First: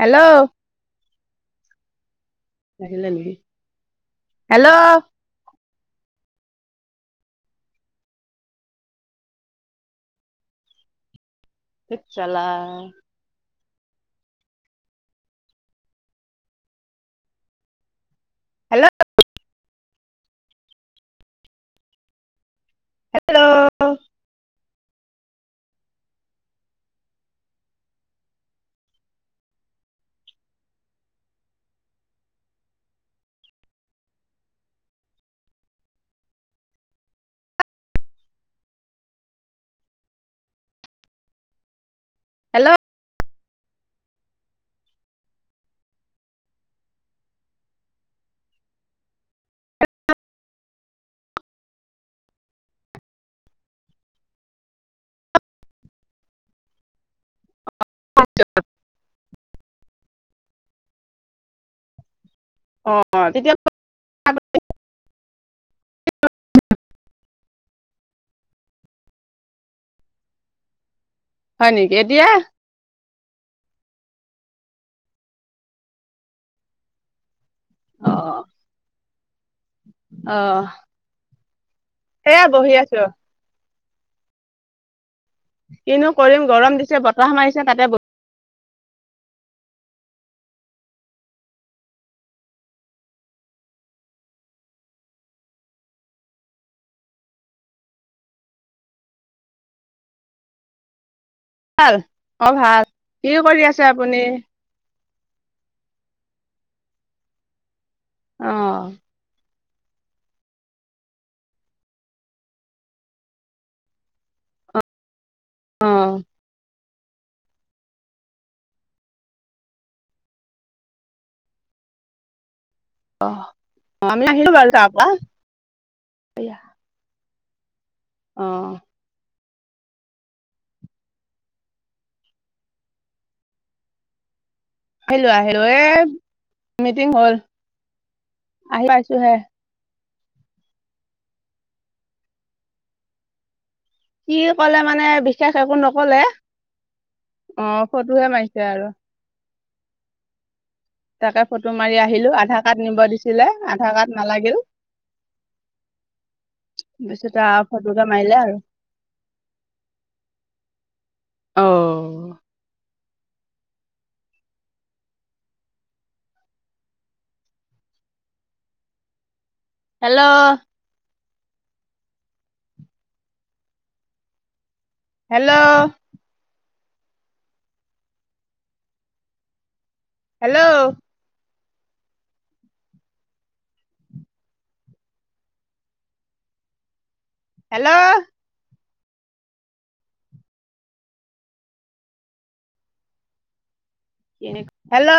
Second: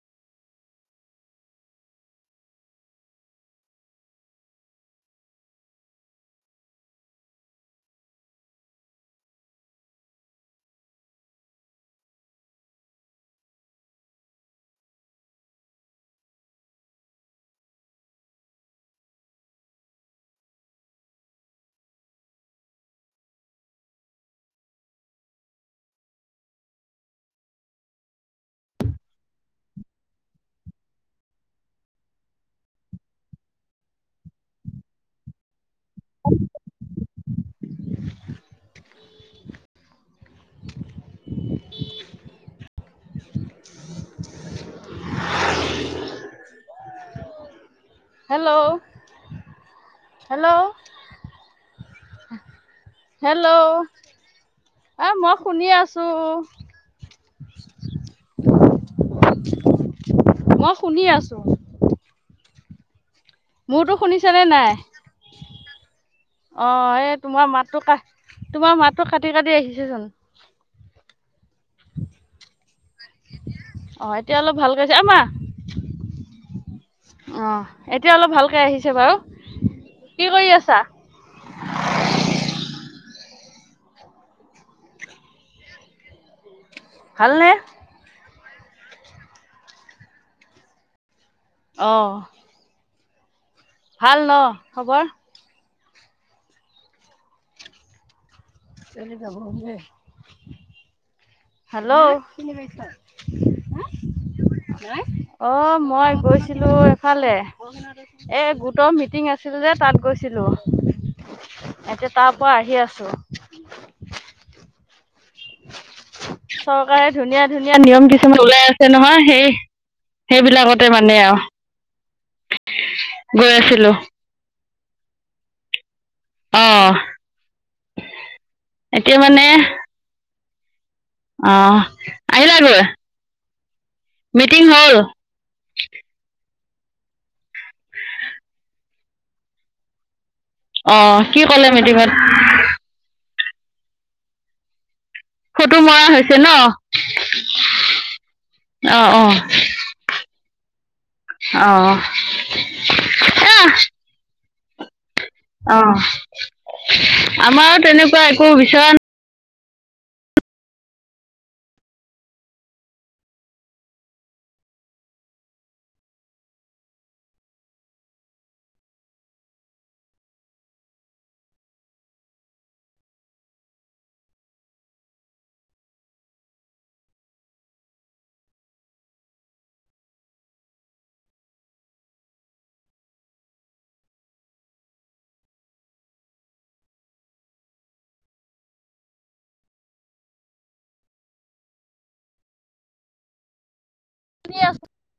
Hello, আহিলে নেকি hello, ধেত চালা। Hello, hello, [inaudible] hello, hello, - hello, hello, এ মই শুনি আছো। [unintelligible] মই শুনি আছো। অ', তেতিয়া মোৰতো শুনিছেনে নাই, অ, এই তোমাৰ মাতটো ক তোমাৰ মাতটো কাটি- কাটি আহিছে চুন। হয় নেক এতিয়া। অহ, এতিয়া অলপ ভালকে আহিছে অ, মা। অ, এতিয়া অলপ অ'। ভালকে আহিছে বাৰু, কি কৰি আছা? সেয়া বহি আছো। কিনো কৰিম গৰম দিছে বতাহ ভালনে মাৰিছে তাতে অহ', ভাল ন খবৰ? চাইলিত যাব হলে। ভাল হেল্ল', অ', ভাল কি কৰি আছে আপুনি? অ, মই গৈছিলো এফালে, এ অ', গোটৰ মিটিং আছে। সেইদৰেই তাত গৈছিলো। এতিয়া তাৰ পৰা আহি আছো। অ। চৰকাৰে ধুনীয়া ধুনীয়া নিয়ম কিছুমান ওলাই আছে নহয় সেই সেইবিলাকতে মানে আৰু। অ গৈ আছিলোঁ অ আমি আহিলো বাৰু তাপা। অ অ', এতিয়া মানে অ আহিলাগৈ? মিটিং হ'ল আহিলো আহিলো এই মিটিং হ'ল আহি পাইছোহে। অ। কি ক'লে মিটিংত? কি ক'লে মানে বিশেষ একো ফটো মৰা নকলে হৈছে ন অ ফটোহে মাৰিছে আৰু। অঁ অঁ তাকে ফটো অঁ মাৰি আহিলো, আধাৰ কাৰ্ড নিব দিছিলে আধাৰ কাৰ্ড নালাগিল। অ, তাৰপিছত আমাৰো তেনেকুৱা একো বিচৰা অ। হেল্ল' হেল্ল' হেল্ল' হেল্ল' শুনি আছো হেল্ল'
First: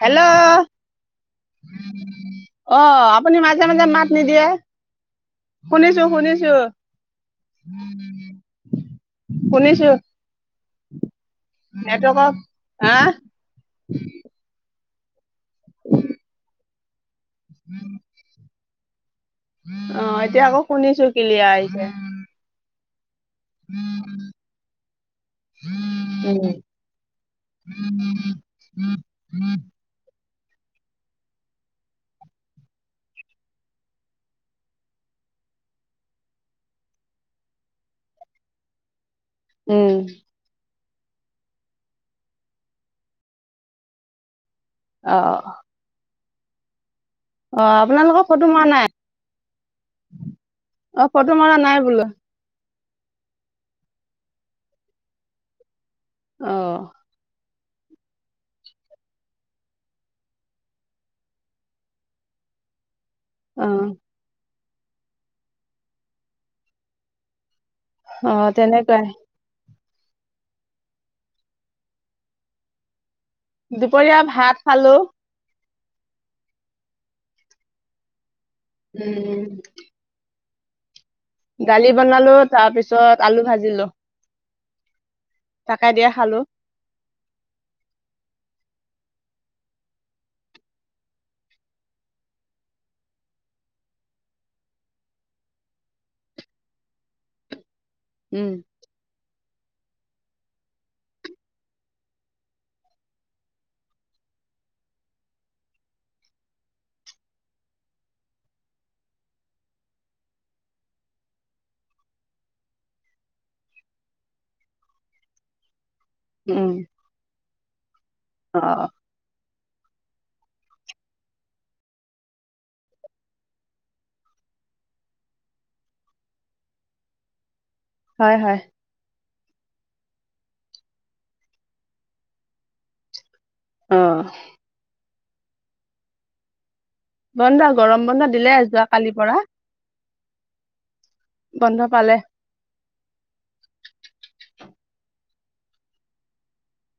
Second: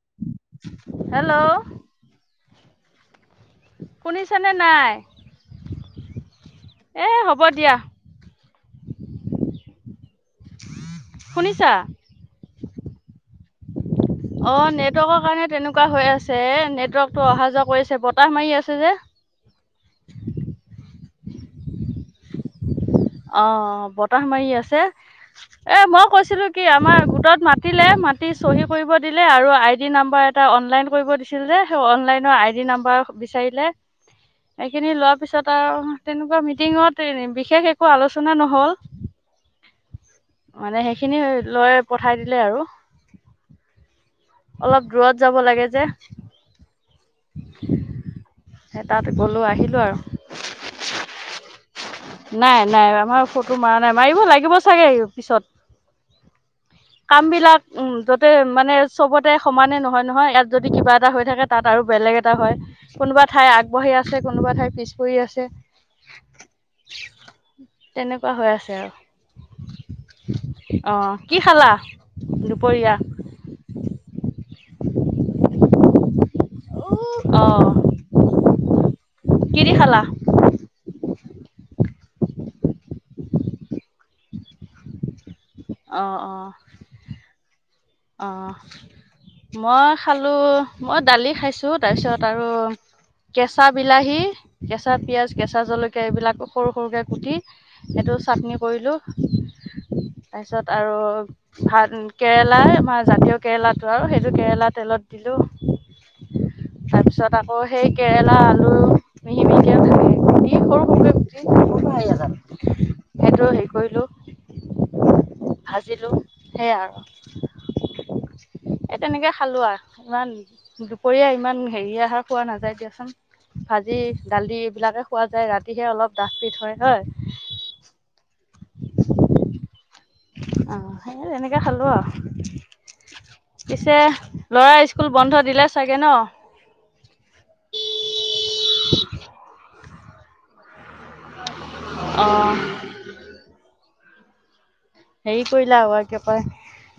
হেল্ল'। হেল্ল' অ আপুনি মাজে মাজে মাত নিদিয়ে। শুনিছানে নাই শুনিছো শুনিছো। এ হ'ব দিয়া শুনিছো। শুনিছা নেটৱৰ্কৰ হা? অ নেটৱৰ্কৰ কাৰণে তেনেকুৱা হৈ আছে নেটৱৰ্কটো অহা যোৱা কৰি আছে বতাহ মাৰি আছে যে। অ এতিয়া আকৌ শুনিছো কিলিয়াৰ আহিছে। অ বতাহ মাৰি আছে এ মই কৈছিলো কি উম আমাৰ গোটত মাতিলে মাতি চহী কৰিব দিলে আৰু আই ডি নাম্বাৰ এটা এটা অনলাইন কৰিব দিছিল যে সেই অনলাইনৰ আইডি নাম্বাৰ বিচাৰিলে। এইখিনি লোৱাৰ পিছত আৰু তেনেকুৱা মিটিঙত এ বিশেষ একো একো আলোচনা নহ'ল। উম। মানে এইখিনি লৈ পঠাই দিলে আৰু। অলপ অ দূৰত যাব লাগে যে। অ আপোনালোকৰ ফটো মৰা সেই নাই? তাত গ'লো আহিলো আৰু অ ফটো মৰা নাই বোলো। নাই নাই আমাৰ ফটো মাৰা নাই মাৰিব লাগিব চাগে পিছত। অ। কাম বিলাক উম ত'তে মানে চবতে সমানে নহয় নহয় ইয়াত যদি কিবা এটা হৈ থাকে তাত আৰু বেলেগ এটা হয়। কোনোবা ঠাই অ আগবাঢ়ি আছে কোনোবা ঠাই পিছ পৰি আছে। তেনেকুৱা অ হৈ আছে আৰু। তেনেকুৱাই অ কি খালা দুপৰীয়া? দুপৰীয়া ভাত খালো। [unintelligible] অ। উম। কি দি খালা দালি বনালো তাৰপিছত আলু ভাজিলো। তাকে অ দিয়ে অ খালো। অ। মই খালো, মই দালি খাইছো, তাৰপিছত আৰু কেঁচা বিলাহী, কেঁচা পিয়াজ, কেঁচা জলকীয়া এইবিলাক সৰু সৰুকে কুটি এইটো উম, চাটনি কৰিলোঁ তাৰপিছত আৰু ভাত কেৰেলা আমাৰ জাতীয় কেৰেলাটো আৰু সেইটো কেৰেলা তেলত দিলো তাৰপিছত আকৌ সেই কেৰেলা আলু মিহি মিহিকেও ভালে সৰু সৰু ব্যি সেইটো হেৰি কৰিলো [unintelligible] আ [unintelligible] দিলোঁ উম, সেয়াই আৰু, অ', এই তেনেকৈ খালোঁ আৰু। ইমান দুপৰীয়া ইমান হেৰি আহাৰ খোৱা নাযায় দিয়াচোন। ভাজি দালি এইবিলাকে খোৱা যায় ৰাতিহে অলপ ডাঠ পিথ, হয় হয় হয় হয়। আহ সেই তেনেকে খালো আৰু, পিছে অ'। লৰা স্কুল বন্ধ দিলে চাগে ন। বন্ধ গৰম বন্ধ দিলে যোৱা কালিৰ পৰা। বন্ধ পালে। অঁ হেৰি কৰিলা আক কি কয়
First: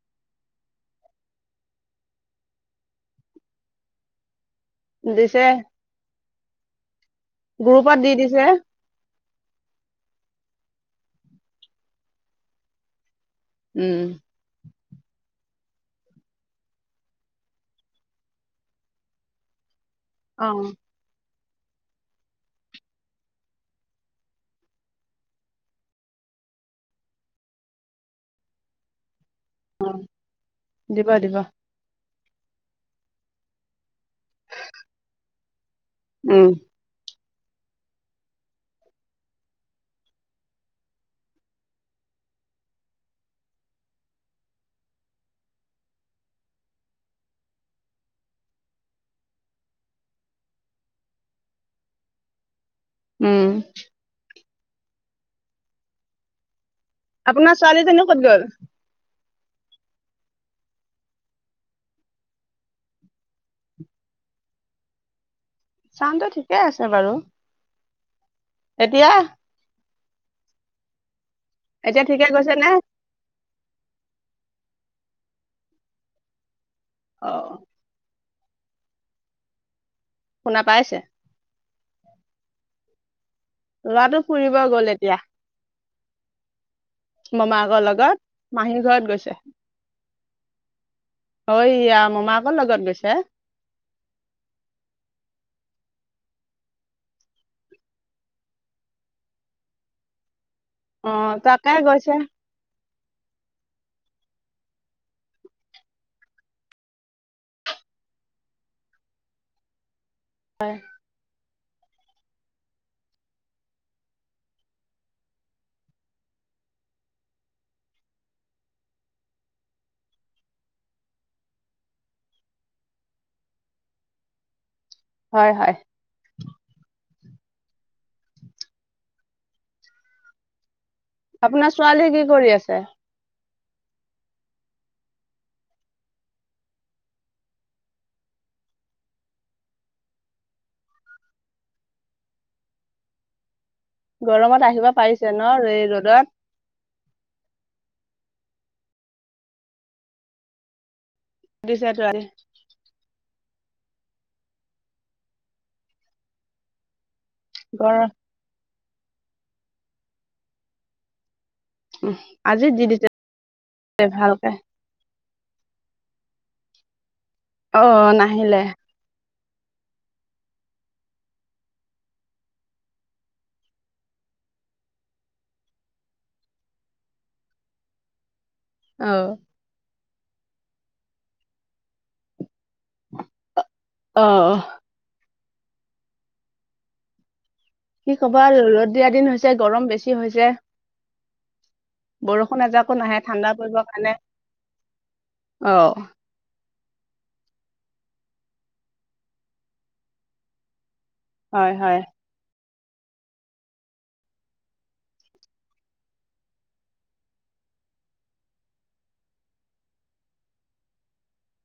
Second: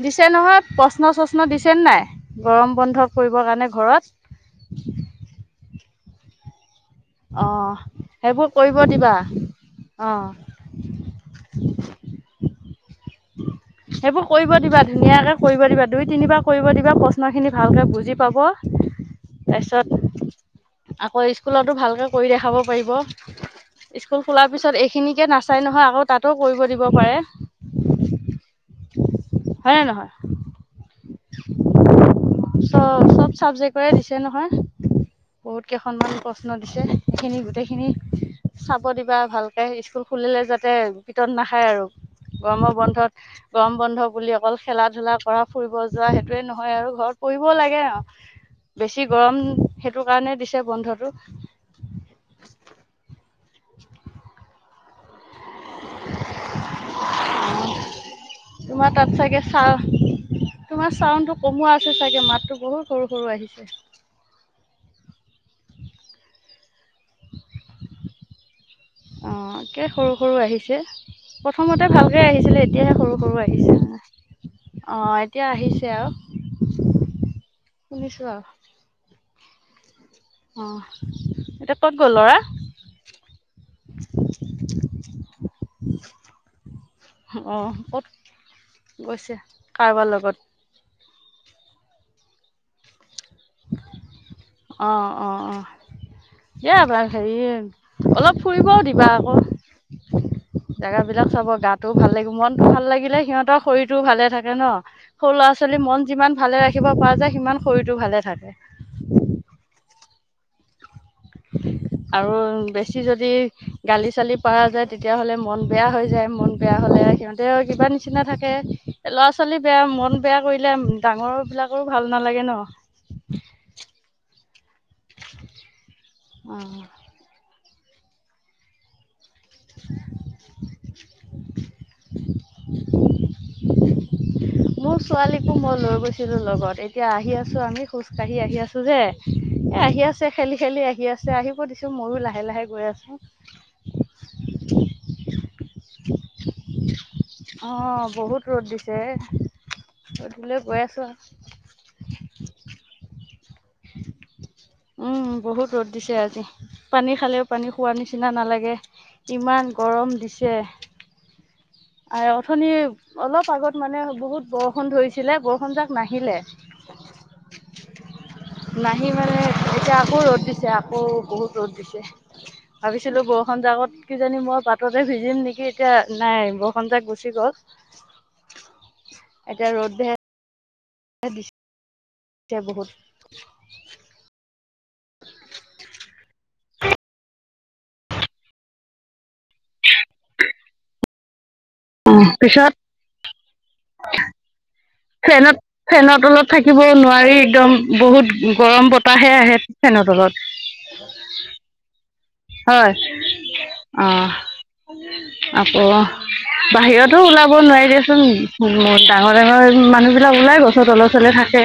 দিছে নহয়, প্ৰশ্ন চশ্ন দিছে ন নাই গৰম বন্ধ কৰিবৰ কাৰণে ঘৰত? দিছে। গ্ৰুপত অ' দি দিছে। সেইবোৰ কৰিব দিবা, অ'। [inaudible] উম। সেইবোৰ কৰিব দিবা। ধুনীয়াকে কৰিব দিবা, দুই তিনিবাৰ কৰিব দিবা প্ৰশ্ন খিনি ভালকে বুজি পাব, তাৰ তিছত, অ', আকৌ স্কুলতো ভালকে কৰি দেখাব পাৰিব। স্কুল খোলাৰ পিছত এইখিনিকে নাচাই নহয় আকৌ তাতো কৰিব দিব পাৰে। হয় নে নহয়? দিবা দিবা। চ চব চাবজেক্টৰে দিছে নহয়, বহুত কেইখনমান উম, প্ৰশ্ন দিছে, এইখিনি গোটেইখিনি চাব দিবা ভালকে স্কুল খুলিলে যাতে পিতন নাখায় আৰু। গৰমৰ বন্ধত, গৰম বন্ধ বুলি অকল খেলা ধূলা কৰা ফুৰিব যোৱা স সটোৱে নহয় আৰু ঘৰত পঢ়িবও লাগে আৰু। বেছি গৰম সেইটো কাৰণে দিছে বন্ধটো। উম। [inaudible] আপোনাৰ ছোৱালী যোনি কত গল? ছ [unintelligible] তোমাৰ চাউণ্ডটো কমোৱা আছে চাগে, মাতটো বহুত সৰু সৰু আহিছে। চানটো ঠিকেই আছে বাৰু। এতিয়া অ একে সৰু সৰু আহিছে, প্ৰথমতে এতিয়া ভালকে ঠিকে গৈছে আহিছিলে, নে? এতিয়াহে সৰু সৰু আহি অ', এতিয়া আহিছে আৰু। অ'হ। নিছোৱা [unintelligible] শুনা অ' পাইছে এতিয়া ক'ত গ'ল ল'ৰা? [inaudible] ল'ৰাটো ফুৰিব গ'ল এতিয়া অ' মমায়েকৰ ক'ত লগত। মাহীৰ ঘৰত গৈছে, কাৰোবাৰ লগত? অ' ই মামাকৰ লগত গৈছে। অ'-অ'-অ'। এবাৰ হেৰি, অলপ ফুৰিবও দিবা আকৌ। অ জেগাবলাক চাব তাকে গাটোও গৈছে ভাল লাগিব মনত ভাল লাগিলে সিহঁতৰ শৰীৰ টো ভালে থাকে ন সৰু ল'ৰা ছোৱালীৰ মন যিমান ভালে ৰাখিব পৰা যায় সিমান শৰীৰটো ভালে থাকে হয় উম আৰু বেছি যদি গালি চালি পৰা যায় তেতিয়াা হ'লে মন বেয়া হৈ যায় মন বেয়া হলে সিহঁতে কিবা নিচিনা থাকে ল'ৰা ছোৱালী বেয়া মন বেয়া কৰিলে ডাঙৰ বিলাকৰো ভাল নালাগে ন হয় হয় অঁ [unintelligible] আপোনাৰ ছোৱালীয়ে কি কৰি আছে মোৰ ছোৱালীকো মই লৈ গৈছিলো লগত এতিয়া আহি আছো আমি খোজ কাঢ়ি আহি আছো যে আহি আছে খেলি খেলি আহি আছে আহিব দিছো মইো লাহে লাহে গৈ আছো গৰমত আহিব পাৰিছে ন এই ৰ'দত অ বহুত ৰ'দ দিছে ৰধিলৈ গৈ আছো আৰু দিছে তাৰে উম বহুত ৰ'দ দিছে আজি পানী খালেও পানী খোৱা গৰম নিচিনা নালাগে ইমান গৰম দিছে উম, আৰু আজি অথনি দি দিছে অলপ আগত মানে বহুত ভালকে বৰষুণ ধৰিছে ছিলে বৰষুজাক নাহিলে অ নাই নাহি মানে এতিয়া আকৌ ৰ'দ দিছে আকৌ বহুত ৰ'দ দিছে ভাবিছিলো বৰষুণ জাকত কিজানি মই পাততে ভিজিম নেকি এতিয়া নাই বৰষুণ জাক গুচি গ'ল অ এতিয়া ৰ'দ য় বহুত অ [unintelligible] কি খব ৰদ দিয়া দিন হৈছে গৰম বেছি হৈছে বৰষুণ পিছত এযোৱাকো নাহে ঠাণ্ডা পৰিবৰ কাৰণে ফেনত অ ফেনত তলত থাক থাকিব নোৱাৰি একদম বহুত গৰম বতাহে আহে ফেনৰ তলত হয় হয় হয় অ আকৌ বাহিৰতো ওলাব নোৱাৰি দিয়াচোন ডাঙৰ ডাঙৰ মানে মানুহ বিলাক ওলাই গছত তল চলে থাকে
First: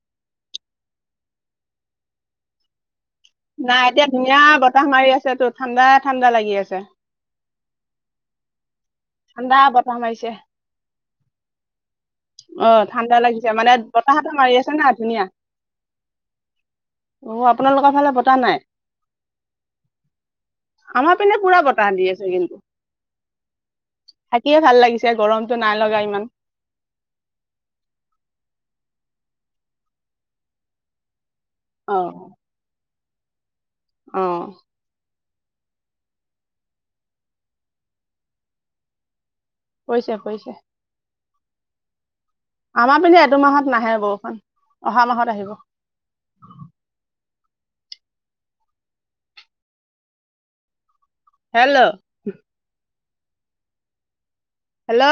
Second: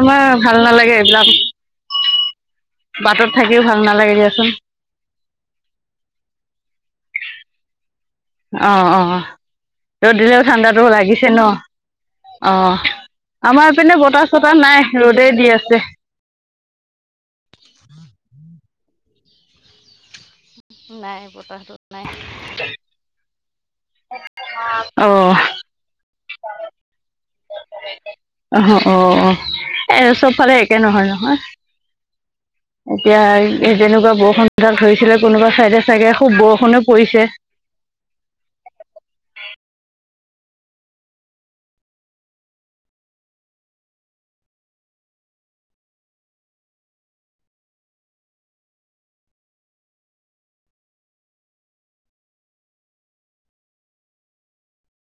আমাৰ ভাল নালাগে এইবিলাক বাটত থাকিও ভাল নাই এতিয়া নালাগে ধুনীয়া দিয়াচোন। বতাহ মাৰি আছে তটো ঠাণ্ডা ঠাণ্ডা লাগি আছে অ অ ঠাণ্ডা বতাহ ৰদ মাৰিছে দিলেও ঠাণ্ডাতো লাগিছে ন অ ঠাণ্ডা লাগিছে মানে আমাৰপিনে বতাহ বতাহতো মাৰি চতাহ আছে নাই না ধুনীয়া ৰ'দেই দি আছে অ আপোনালোকৰ ফালে বতাহ নাই আমাৰ নাই পিনে পুৰা বতাহটো বতাহ নাই। দি আছে কিন্তু থাকিয়ে ভাল লাগিছে অ', গৰমতটো নাই লগা ইমান অ অ এ চবফালে একে নহয় নহয় অ এতিয়া যেনেকুৱা অ বৰষুণাল ধৰিছিলে কোনোবা ছাইডে চাগে খুব বৰষুণে পৰিছে কৈছে কৈছে আমাৰ পিনে এটো মাহত নাহে বৰষুণ অহা মাহত আহিব হেল্ল' হেল্ল'